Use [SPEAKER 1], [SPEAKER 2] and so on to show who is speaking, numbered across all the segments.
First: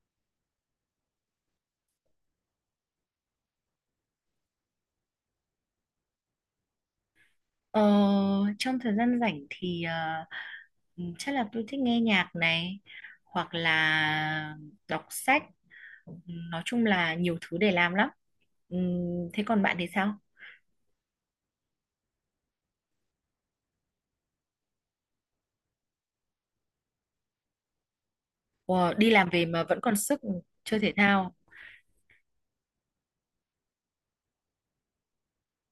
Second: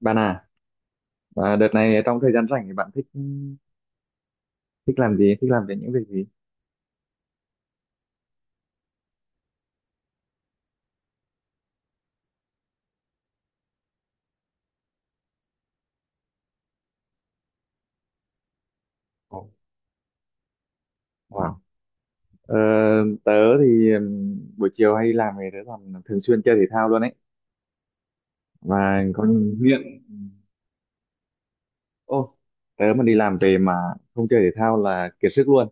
[SPEAKER 1] Bạn à, đợt này trong thời gian rảnh thì bạn thích thích làm gì, thích làm về những việc gì?
[SPEAKER 2] Ờ, trong thời gian rảnh thì ừ, chắc là tôi thích nghe nhạc này hoặc là đọc sách. Ừ, nói chung là nhiều thứ để làm lắm. Ừ, thế
[SPEAKER 1] Ồ,
[SPEAKER 2] còn bạn thì sao?
[SPEAKER 1] wow. Ờ, Tớ thì buổi chiều hay làm thì tớ còn thường xuyên chơi thể thao luôn ấy.
[SPEAKER 2] Ủa,
[SPEAKER 1] Và
[SPEAKER 2] đi
[SPEAKER 1] có
[SPEAKER 2] làm về mà vẫn
[SPEAKER 1] nghiện.
[SPEAKER 2] còn sức chơi thể thao.
[SPEAKER 1] Ô, tớ mà đi làm về mà không chơi thể thao là kiệt sức luôn.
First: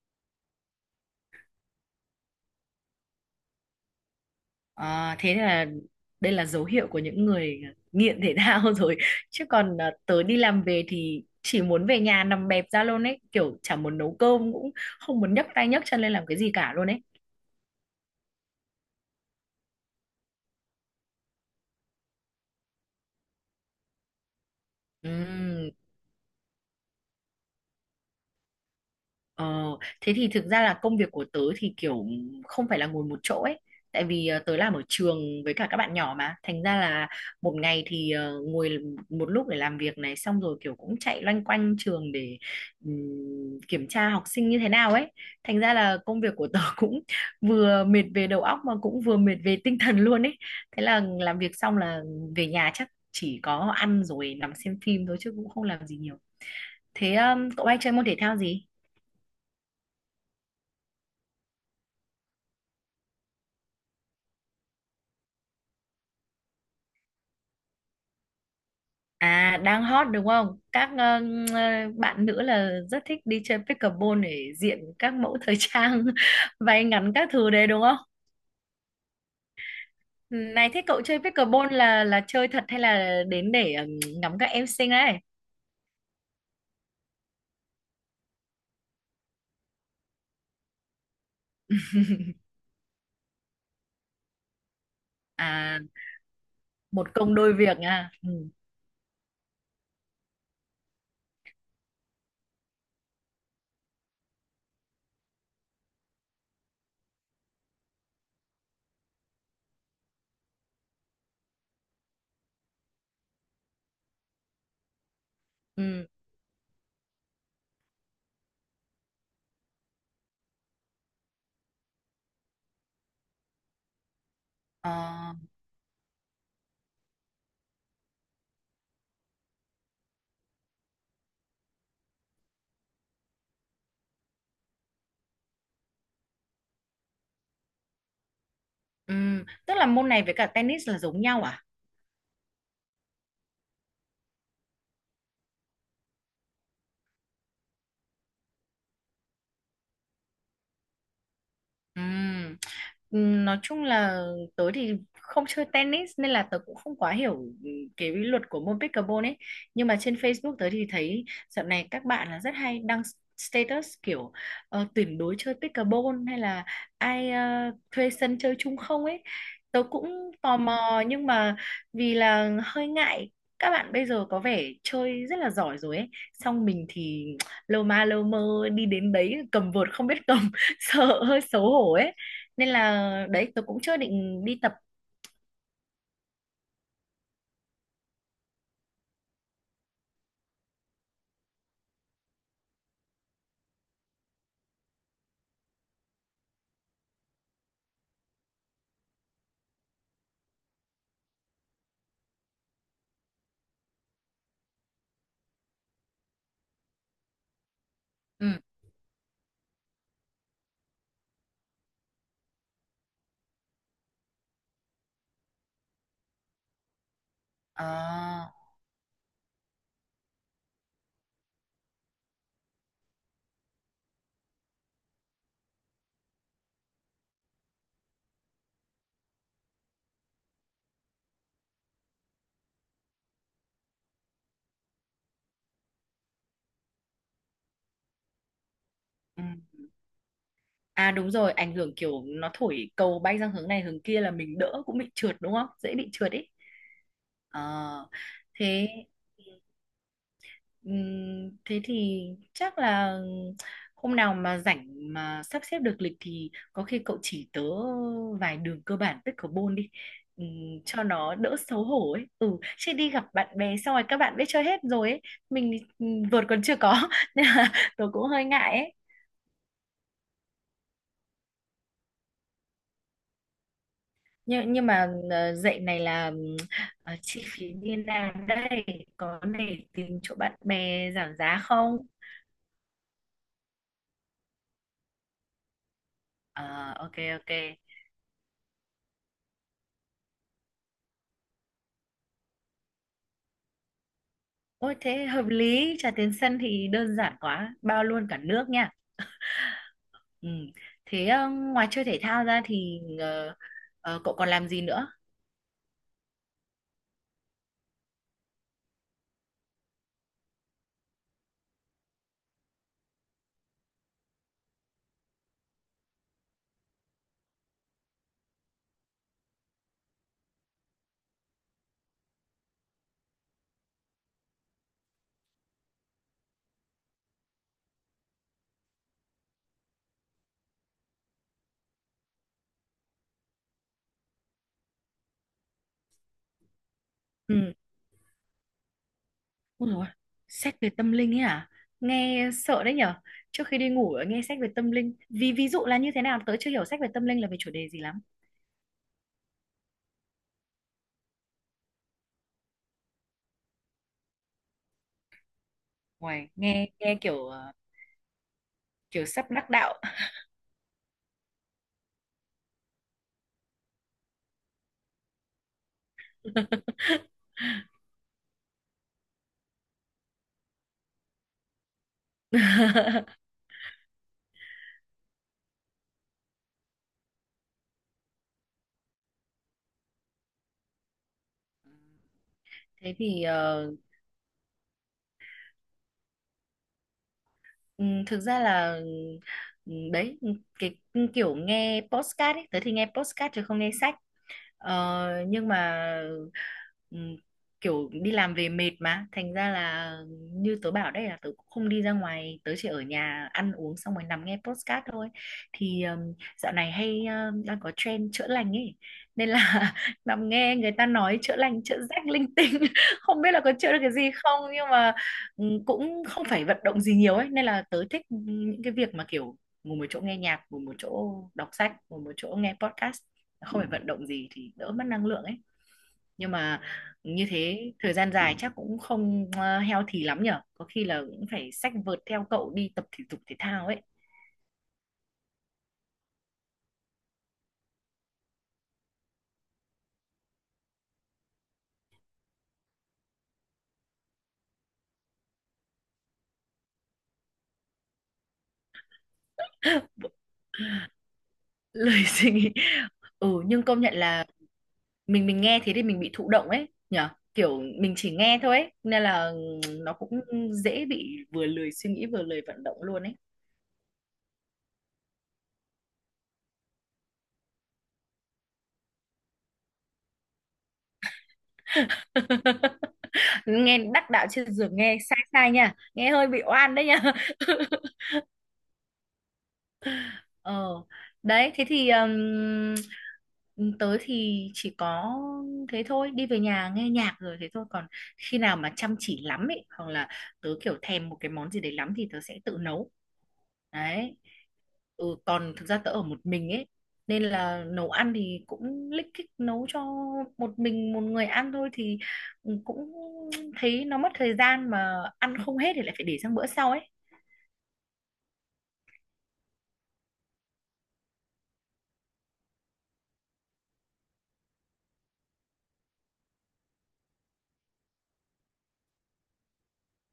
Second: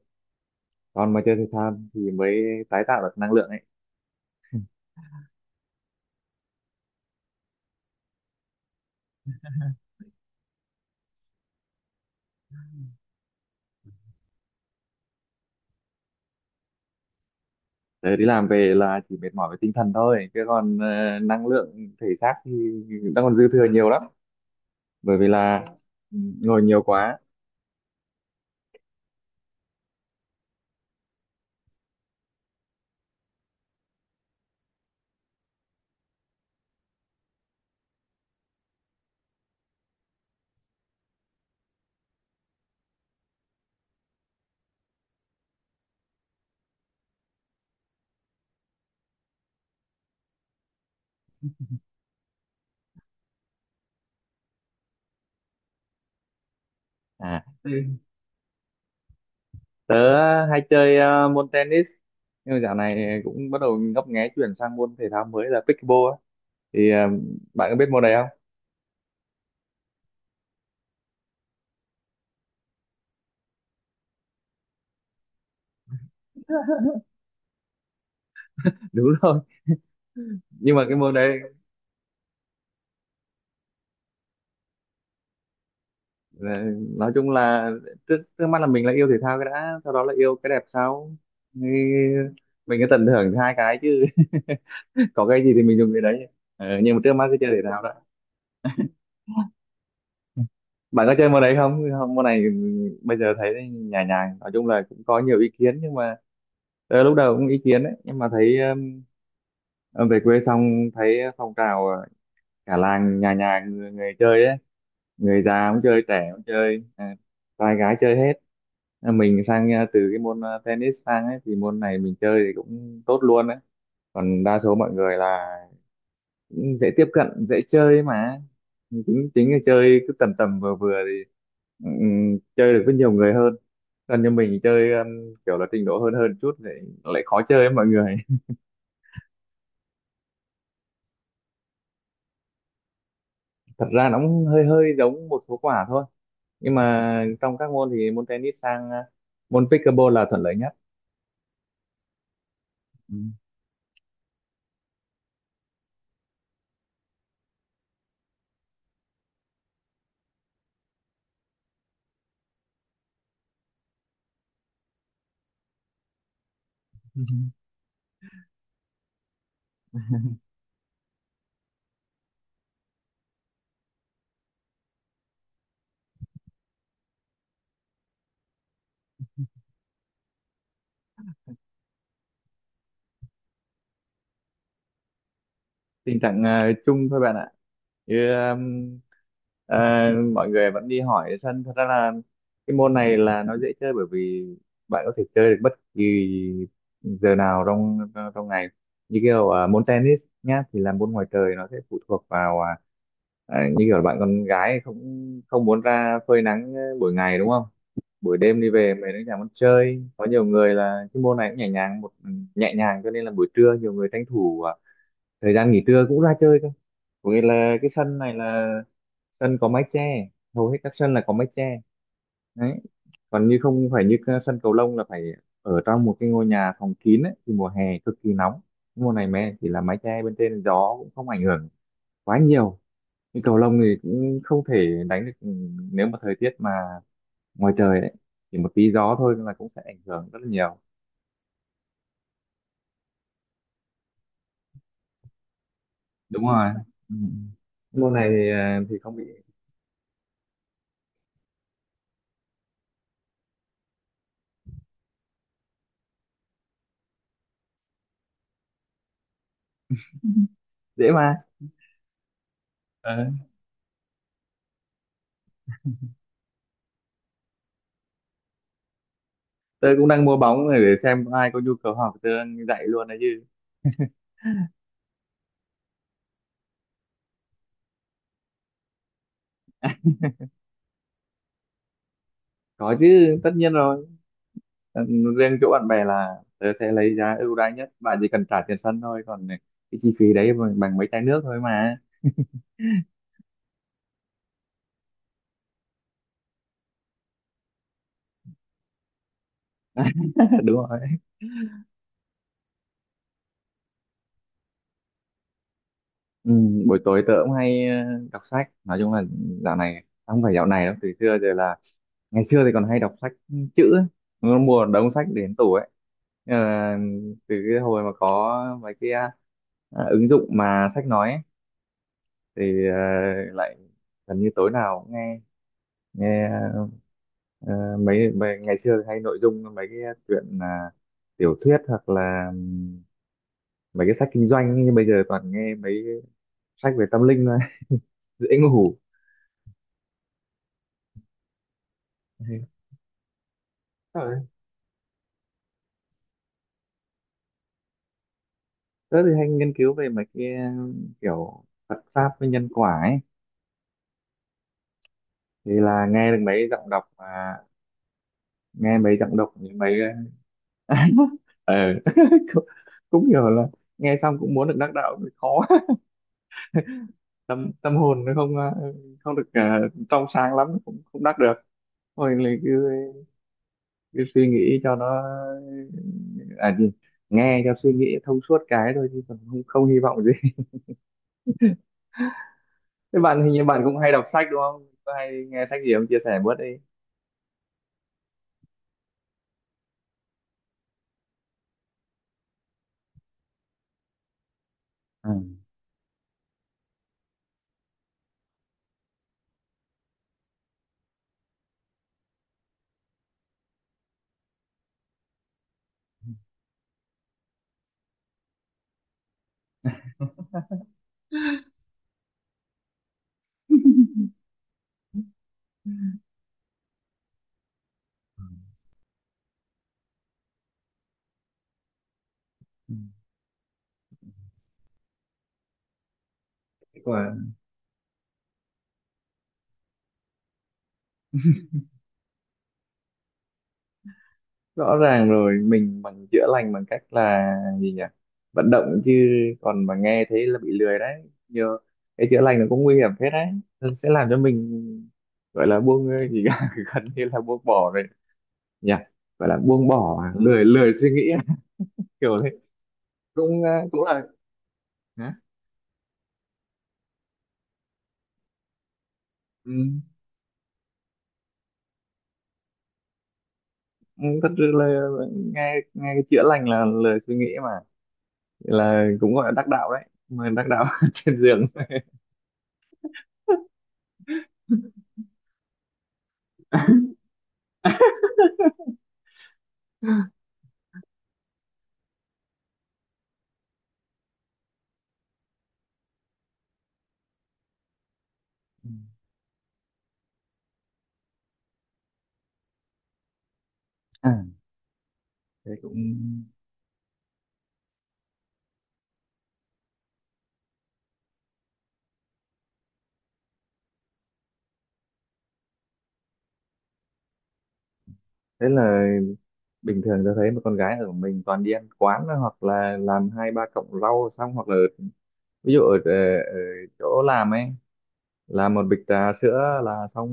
[SPEAKER 1] Còn mà chơi thể thao thì mới tái tạo được năng lượng ấy.
[SPEAKER 2] Ờ, thế là đây là dấu hiệu của những người nghiện thể thao rồi. Chứ còn tớ đi làm về thì chỉ muốn về nhà nằm bẹp ra luôn ấy, kiểu chả muốn nấu cơm cũng không muốn nhấc tay nhấc chân lên làm cái gì cả luôn ấy.
[SPEAKER 1] Tớ đi làm về là chỉ mệt mỏi về tinh thần thôi, chứ còn năng lượng thể xác thì đang còn dư thừa nhiều lắm. Bởi vì là
[SPEAKER 2] Ừ.
[SPEAKER 1] ngồi nhiều quá.
[SPEAKER 2] Ờ, thế thì thực ra là công việc của tớ thì kiểu không phải là ngồi một chỗ ấy. Tại vì tớ làm ở trường với cả các bạn nhỏ mà. Thành ra là một ngày thì ngồi một lúc để làm việc này xong rồi kiểu cũng chạy loanh quanh trường để ừm, kiểm tra học sinh như thế nào ấy. Thành ra là công việc của tớ cũng vừa mệt về đầu óc mà cũng vừa mệt về tinh thần luôn ấy. Thế là làm việc xong là về nhà chắc chỉ có ăn rồi nằm xem phim thôi chứ cũng không làm gì nhiều. Thế
[SPEAKER 1] À,
[SPEAKER 2] cậu hay chơi môn thể thao gì?
[SPEAKER 1] tớ hay chơi môn tennis nhưng mà dạo này cũng bắt đầu ngấp nghé chuyển sang môn thể thao mới là pickleball á. thì ờ, bạn có biết môn này không?
[SPEAKER 2] À, đang hot đúng không? Các ờ, bạn nữ là rất thích đi chơi pickleball để diện các mẫu thời trang váy ngắn các thứ đấy đúng không?
[SPEAKER 1] Đúng rồi,
[SPEAKER 2] Ừ, này
[SPEAKER 1] nhưng
[SPEAKER 2] thế
[SPEAKER 1] mà cái
[SPEAKER 2] cậu
[SPEAKER 1] môn
[SPEAKER 2] chơi
[SPEAKER 1] đấy,
[SPEAKER 2] pickleball là chơi thật hay là đến để ngắm các em xinh đấy?
[SPEAKER 1] ờ, nói chung là trước trước mắt là mình là yêu thể thao cái đã, sau đó là yêu cái đẹp, sau thì mình cứ tận hưởng hai cái chứ, có cái gì thì mình
[SPEAKER 2] À,
[SPEAKER 1] dùng cái đấy. Ờ, nhưng mà trước
[SPEAKER 2] một
[SPEAKER 1] mắt
[SPEAKER 2] công
[SPEAKER 1] cứ chơi
[SPEAKER 2] đôi
[SPEAKER 1] thể
[SPEAKER 2] việc
[SPEAKER 1] thao đã.
[SPEAKER 2] nha. Ừ.
[SPEAKER 1] Bạn có chơi môn đấy không? Môn này bây giờ thấy nhàn nhàn, nói chung là cũng có nhiều ý kiến nhưng mà lúc đầu cũng ý kiến đấy nhưng mà thấy ờ, về quê xong thấy phong trào, cả làng nhà nhà người chơi ấy, người già cũng chơi,
[SPEAKER 2] Ừ.
[SPEAKER 1] trẻ cũng chơi, trai gái chơi hết. À, mình sang từ cái môn tennis sang ấy thì môn này mình chơi thì cũng tốt luôn ấy, còn đa số mọi người
[SPEAKER 2] Ờ,
[SPEAKER 1] là cũng dễ tiếp cận dễ chơi mà, chính chính là chơi cứ tầm tầm vừa vừa thì chơi được với nhiều người hơn, còn như mình chơi kiểu là trình độ hơn hơn chút thì lại khó chơi với mọi người.
[SPEAKER 2] ừ. Tức là môn này với cả tennis là giống nhau à?
[SPEAKER 1] Thật ra nó cũng hơi hơi giống một số quả thôi, nhưng mà trong các môn thì môn tennis sang môn pickleball là thuận lợi nhất.
[SPEAKER 2] Ừm, Nói chung là tớ thì không chơi tennis nên là tớ cũng không quá hiểu cái luật của môn pickleball ấy. Nhưng mà trên Facebook tớ thì thấy dạo này các bạn là rất hay đăng status kiểu tuyển đối chơi pickleball hay là
[SPEAKER 1] Ừ.
[SPEAKER 2] ai thuê sân chơi chung không ấy. Tớ cũng tò mò nhưng mà vì là hơi ngại các bạn bây giờ có vẻ chơi rất là giỏi rồi ấy. Xong mình thì lâu ma lâu mơ đi đến đấy cầm vợt không biết cầm. Sợ hơi xấu hổ ấy nên là đấy tôi cũng chưa định đi tập
[SPEAKER 1] Tình trạng chung thôi bạn ạ. như um, ờ, Mọi người vẫn đi hỏi sân. Thật ra là cái môn này là nó dễ chơi, bởi vì bạn có thể chơi được bất kỳ giờ nào trong trong ngày. Như kiểu môn tennis nhá thì là môn ngoài trời, nó sẽ phụ thuộc vào như kiểu là bạn con gái không không muốn ra phơi nắng buổi ngày đúng không, buổi đêm
[SPEAKER 2] ừ.
[SPEAKER 1] đi về mình cũng chẳng muốn chơi, có nhiều người là cái môn này cũng nhẹ nhàng, nhẹ nhàng, cho nên là buổi trưa nhiều người tranh thủ thời gian nghỉ trưa cũng ra chơi thôi. Có nghĩa là cái sân này
[SPEAKER 2] À,
[SPEAKER 1] là sân có mái che, hầu hết các sân là có mái che đấy. Còn như không phải như cái sân cầu lông là phải ở trong một cái ngôi nhà phòng kín ấy, thì mùa hè cực kỳ nóng. Mùa này mẹ chỉ là mái che bên trên, gió cũng không ảnh hưởng quá nhiều. Nhưng cầu lông thì cũng không thể đánh được, nếu mà thời tiết mà ngoài trời ấy, chỉ một tí gió thôi
[SPEAKER 2] ừ.
[SPEAKER 1] là cũng sẽ ảnh hưởng rất là nhiều.
[SPEAKER 2] À, đúng rồi, ảnh hưởng kiểu nó thổi cầu bay sang hướng này hướng kia là mình đỡ cũng bị trượt đúng không, dễ bị trượt
[SPEAKER 1] Đúng
[SPEAKER 2] ấy.
[SPEAKER 1] rồi. Ừ.
[SPEAKER 2] Ờ,
[SPEAKER 1] Môn này thì
[SPEAKER 2] thế
[SPEAKER 1] thì không bị.
[SPEAKER 2] Thế thì chắc là hôm nào mà rảnh mà sắp xếp được lịch thì có khi cậu chỉ tớ vài đường cơ bản pickleball đi. Cho
[SPEAKER 1] Dễ
[SPEAKER 2] nó
[SPEAKER 1] mà.
[SPEAKER 2] đỡ xấu hổ ấy chứ đi gặp bạn bè xong rồi các bạn biết chơi hết rồi ấy. Mình thì vợt còn chưa có nên là tớ cũng hơi ngại ấy.
[SPEAKER 1] Tớ cũng đang mua bóng này để xem có ai có nhu cầu học tớ dạy luôn đấy chứ.
[SPEAKER 2] Nhưng mà dạy này là chi phí như nào đây, có để tìm chỗ bạn bè giảm giá không?
[SPEAKER 1] Có chứ, tất nhiên rồi. Ừ, riêng chỗ bạn bè là tớ sẽ
[SPEAKER 2] Ờ
[SPEAKER 1] lấy
[SPEAKER 2] ok,
[SPEAKER 1] giá
[SPEAKER 2] ok.
[SPEAKER 1] ưu đãi nhất, bạn chỉ cần trả tiền sân thôi, còn cái chi phí đấy bằng mấy chai nước thôi mà.
[SPEAKER 2] Ôi, thế hợp lý, trà tiến sân thì đơn giản quá, bao luôn cả nước nha. Ừ.
[SPEAKER 1] Đúng rồi.
[SPEAKER 2] Thế ngoài chơi thể thao ra thì cậu còn làm gì nữa?
[SPEAKER 1] Ừ, buổi tối tớ cũng hay đọc sách. Nói chung là dạo này, không phải dạo này đâu, từ xưa giờ là ngày xưa thì còn hay đọc sách chữ ấy, nó mua một đống sách đến tủ ấy. Ờ, từ cái hồi mà có mấy cái ứng dụng mà sách nói ấy, thì lại gần như tối nào cũng nghe nghe mấy ngày xưa hay nội dung mấy cái chuyện là tiểu thuyết, hoặc là mấy cái sách kinh doanh ấy, nhưng bây giờ toàn nghe mấy cái sách về tâm linh thôi.
[SPEAKER 2] Ừ.
[SPEAKER 1] Dễ ngủ.
[SPEAKER 2] Ôi dồi, ôi, sách về tâm linh ấy à? Nghe
[SPEAKER 1] Thế
[SPEAKER 2] sợ đấy nhở. Trước khi đi ngủ
[SPEAKER 1] rồi,
[SPEAKER 2] nghe sách về tâm linh. Vì ví dụ là như thế nào? Tớ chưa hiểu sách về tâm linh là về chủ đề gì lắm.
[SPEAKER 1] tớ thì hay nghiên cứu về mấy cái kiểu Phật pháp với nhân quả ấy, thì là nghe được
[SPEAKER 2] Ngoài
[SPEAKER 1] mấy
[SPEAKER 2] nghe
[SPEAKER 1] giọng đọc
[SPEAKER 2] nghe kiểu
[SPEAKER 1] nghe mấy
[SPEAKER 2] kiểu
[SPEAKER 1] giọng đọc
[SPEAKER 2] sắp đắc
[SPEAKER 1] những
[SPEAKER 2] đạo.
[SPEAKER 1] mấy ờ cũng, cũng hiểu là nghe xong cũng muốn được đắc đạo thì khó. Tâm Tâm hồn nó không không được trong sáng lắm cũng không đắc được. Thôi lại cứ suy nghĩ cho nó à gì nghe cho suy nghĩ thông suốt cái thôi, chứ còn không không hy vọng gì.
[SPEAKER 2] Thế
[SPEAKER 1] Thế bạn,
[SPEAKER 2] thì
[SPEAKER 1] hình như bạn
[SPEAKER 2] ờ,
[SPEAKER 1] cũng hay đọc sách đúng không, có hay nghe sách gì không, chia sẻ bớt đi.
[SPEAKER 2] Ừ, thực ra là đấy cái kiểu nghe podcast ấy tớ thì nghe podcast chứ không nghe sách. Ờ,
[SPEAKER 1] Ừ.
[SPEAKER 2] nhưng mà ừm, kiểu đi làm về mệt mà thành ra là như tớ bảo, đây là tớ cũng không đi ra ngoài, tớ chỉ ở nhà ăn uống xong rồi nằm nghe podcast thôi thì dạo này hay đang có trend chữa lành ấy nên là nằm nghe người ta nói chữa lành chữa rách linh tinh. Không biết là có chữa được cái gì không nhưng mà cũng không phải vận động gì nhiều ấy nên là tớ thích
[SPEAKER 1] Ừ.
[SPEAKER 2] những cái việc mà kiểu ngồi một chỗ nghe nhạc, ngồi một chỗ đọc sách, ngồi một chỗ nghe
[SPEAKER 1] Ừ.
[SPEAKER 2] podcast, không phải vận động gì thì đỡ mất năng lượng ấy. Nhưng mà như
[SPEAKER 1] Wow.
[SPEAKER 2] thế thời gian dài chắc cũng không healthy lắm nhở, có khi là cũng phải xách vợt theo cậu đi tập thể dục thể thao ấy.
[SPEAKER 1] Rõ ràng rồi, mình bằng chữa lành bằng cách là gì nhỉ, vận động chứ. Còn mà nghe thấy là bị lười đấy nhờ. Cái chữa lành nó cũng nguy hiểm phết đấy, nó sẽ làm cho mình gọi là buông gì cả, gần như là buông bỏ rồi nhỉ. Gọi là buông bỏ à? Lười, lười suy nghĩ à?
[SPEAKER 2] Lời
[SPEAKER 1] Kiểu
[SPEAKER 2] suy
[SPEAKER 1] đấy
[SPEAKER 2] nghĩ.
[SPEAKER 1] cũng
[SPEAKER 2] ừ nhưng công
[SPEAKER 1] cũng
[SPEAKER 2] nhận
[SPEAKER 1] là
[SPEAKER 2] là
[SPEAKER 1] hả?
[SPEAKER 2] mình nghe thế thì mình bị thụ động ấy nhở, kiểu mình chỉ nghe thôi ấy, nên là
[SPEAKER 1] Ừ.
[SPEAKER 2] nó cũng dễ bị vừa lười suy nghĩ vừa lười vận động luôn ấy.
[SPEAKER 1] Ừ, thật sự là nghe nghe cái chữa lành là lười suy nghĩ mà, là cũng gọi là đắc đạo đấy, mà đắc đạo trên giường.
[SPEAKER 2] Nghe đắc đạo trên giường nghe sai sai nha, nghe hơi bị oan đấy nha. Ờ, Đấy, thế thì tớ thì chỉ có thế thôi, đi về nhà nghe nhạc rồi thế thôi. Còn khi nào
[SPEAKER 1] Ừ.
[SPEAKER 2] mà chăm chỉ lắm ấy, hoặc là tớ kiểu thèm một cái món gì đấy lắm thì tớ sẽ tự nấu.
[SPEAKER 1] À,
[SPEAKER 2] Đấy. Ừ,
[SPEAKER 1] thế
[SPEAKER 2] còn thực
[SPEAKER 1] cũng,
[SPEAKER 2] ra tớ ở một mình ấy, nên là nấu ăn thì cũng lích kích nấu cho một mình một người ăn thôi thì cũng thấy nó mất thời gian mà ăn không hết thì lại phải để sang bữa sau ấy.
[SPEAKER 1] thế là bình thường tôi thấy một con gái ở mình toàn đi ăn quán thôi, hoặc là làm hai ba cọng rau xong, hoặc là ví dụ ở chỗ làm ấy làm một bịch trà sữa là xong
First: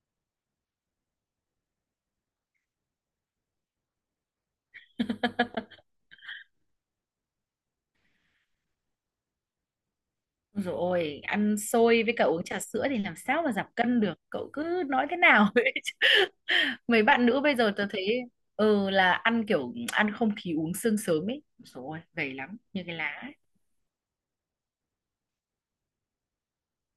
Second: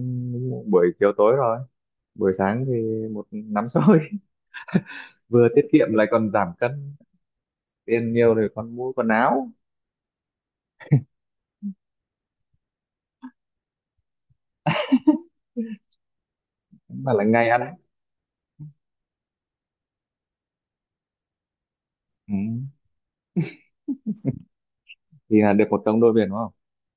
[SPEAKER 1] buổi chiều tối rồi, buổi sáng thì một nắm xôi. Vừa tiết kiệm lại còn giảm cân, tiền nhiều thì còn mua quần áo,
[SPEAKER 2] Rồi ăn xôi với cả uống trà sữa thì làm sao mà giảm cân được, cậu cứ nói thế nào ấy. Mấy
[SPEAKER 1] mà là
[SPEAKER 2] bạn nữ
[SPEAKER 1] ngày
[SPEAKER 2] bây
[SPEAKER 1] ăn ấy.
[SPEAKER 2] giờ tớ thấy là ăn kiểu ăn không khí uống sương sớm ấy rồi
[SPEAKER 1] Ừ.
[SPEAKER 2] gầy lắm như cái lá ấy.
[SPEAKER 1] Thì là được một công đôi biển đúng không,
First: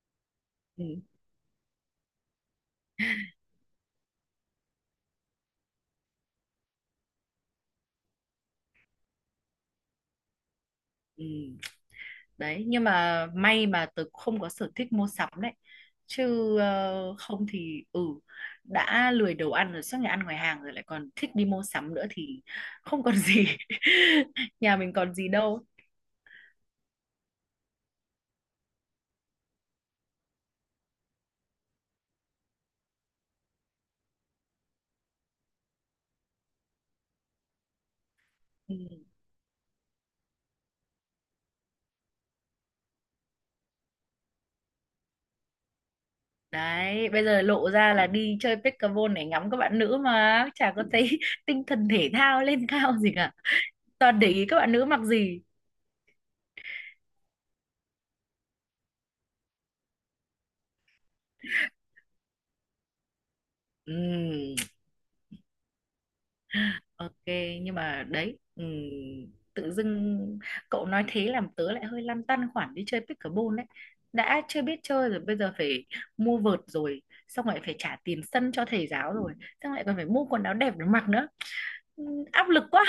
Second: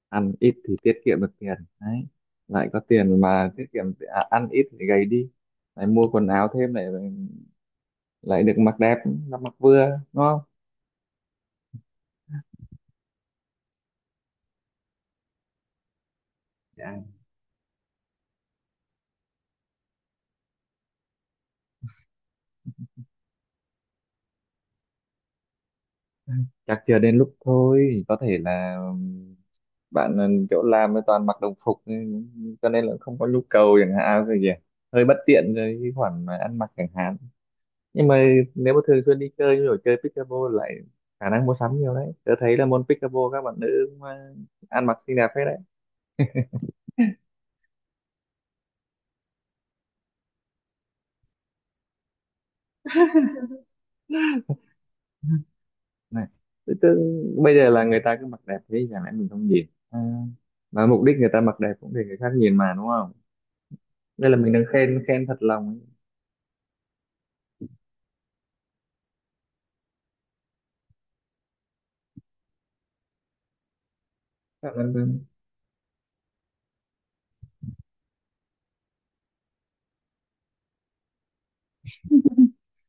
[SPEAKER 1] ăn ít thì
[SPEAKER 2] Ừ,
[SPEAKER 1] tiết kiệm được tiền đấy, lại có tiền mà tiết kiệm, ăn ít thì gầy đi, lại mua quần áo thêm, lại lại được mặc đẹp, mặc mặc vừa, đúng không?
[SPEAKER 2] ừ. Đấy nhưng mà may mà tớ không có sở thích mua sắm đấy, chứ
[SPEAKER 1] Dạ,
[SPEAKER 2] không thì đã lười đầu ăn rồi suốt ngày ăn ngoài hàng rồi lại còn thích đi mua sắm nữa thì không còn gì nhà mình còn gì đâu.
[SPEAKER 1] chắc chưa đến lúc thôi, có thể là bạn chỗ làm thì toàn mặc đồng phục nên- cho nên là không có nhu cầu chẳng hạn, cái gì hơi bất tiện rồi cái khoản mà ăn mặc chẳng hạn. Nhưng mà nếu
[SPEAKER 2] Ừ.
[SPEAKER 1] mà thường xuyên đi chơi như kiểu chơi pickleball, lại khả năng mua sắm nhiều đấy. Tớ thấy là môn pickleball các bạn nữ cũng ăn mặc xinh đẹp hết đấy.
[SPEAKER 2] Đấy, bây giờ lộ ra là đi chơi pickleball để ngắm các bạn nữ mà chả có thấy tinh thần thể thao lên cao gì cả. Toàn để ý các bạn nữ mặc gì.
[SPEAKER 1] Này, tự dưng bây giờ là người ta cứ mặc đẹp thế, chẳng lẽ mình không nhìn à, mà mục đích người ta mặc đẹp cũng để người khác nhìn mà, đúng không? Đây là mình
[SPEAKER 2] Ừm,
[SPEAKER 1] đang khen, khen thật lòng.
[SPEAKER 2] ok, nhưng mà đấy, tự dưng cậu nói thế làm tớ lại hơi lăn tăn khoản đi chơi pickleball đấy. Đã chưa
[SPEAKER 1] Cảm
[SPEAKER 2] biết
[SPEAKER 1] ơn
[SPEAKER 2] chơi rồi,
[SPEAKER 1] em.
[SPEAKER 2] bây giờ phải mua vợt rồi, xong lại phải trả tiền sân cho thầy giáo rồi, xong lại còn phải mua quần áo đẹp để mặc nữa. Áp lực quá.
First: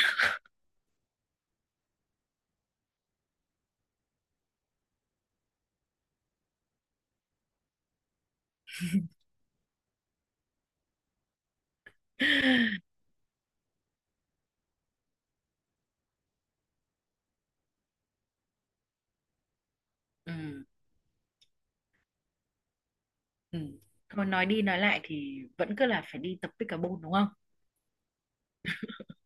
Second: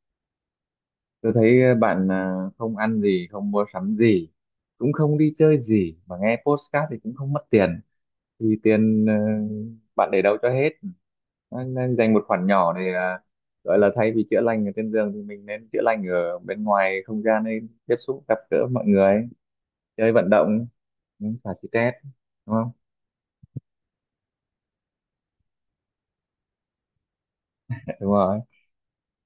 [SPEAKER 1] Tôi thấy bạn à, không ăn gì, không mua sắm gì, cũng không đi chơi gì mà nghe podcast thì cũng không mất tiền. Thì tiền bạn để đâu cho hết. Nên dành một khoản nhỏ để gọi là thay vì chữa lành ở trên giường thì mình nên chữa lành ở bên ngoài không gian, nên tiếp xúc gặp gỡ mọi người, chơi vận
[SPEAKER 2] Ừm.
[SPEAKER 1] động, ừ, xả stress, đúng không?
[SPEAKER 2] Ừ. Thôi nói đi nói lại thì vẫn cứ là phải đi tập pickleball đúng không?
[SPEAKER 1] Dạ, đúng rồi.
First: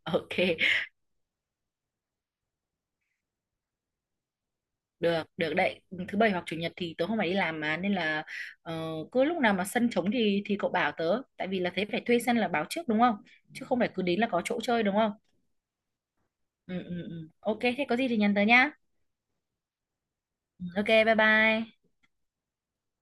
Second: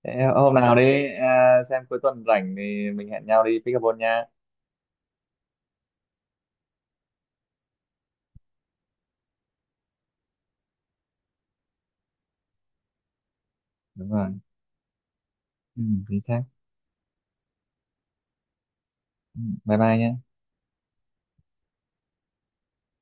[SPEAKER 1] Thế
[SPEAKER 2] Ok,
[SPEAKER 1] hôm nào đi xem cuối tuần rảnh thì mình hẹn nhau đi pickleball nha.
[SPEAKER 2] được, được đấy. Thứ bảy hoặc chủ nhật thì tớ không phải đi làm mà nên là ờ, cứ lúc nào mà sân trống thì cậu bảo tớ, tại vì là thế phải thuê sân là báo trước đúng không? Chứ không phải cứ
[SPEAKER 1] Đúng
[SPEAKER 2] đến là
[SPEAKER 1] rồi.
[SPEAKER 2] có chỗ chơi đúng không?
[SPEAKER 1] Ừ, chính xác.
[SPEAKER 2] Ừ, ừ, ừ. Ok, thế có gì thì nhắn tớ nhá.
[SPEAKER 1] Bye bye nhé.
[SPEAKER 2] Ừ, ok, bye bye.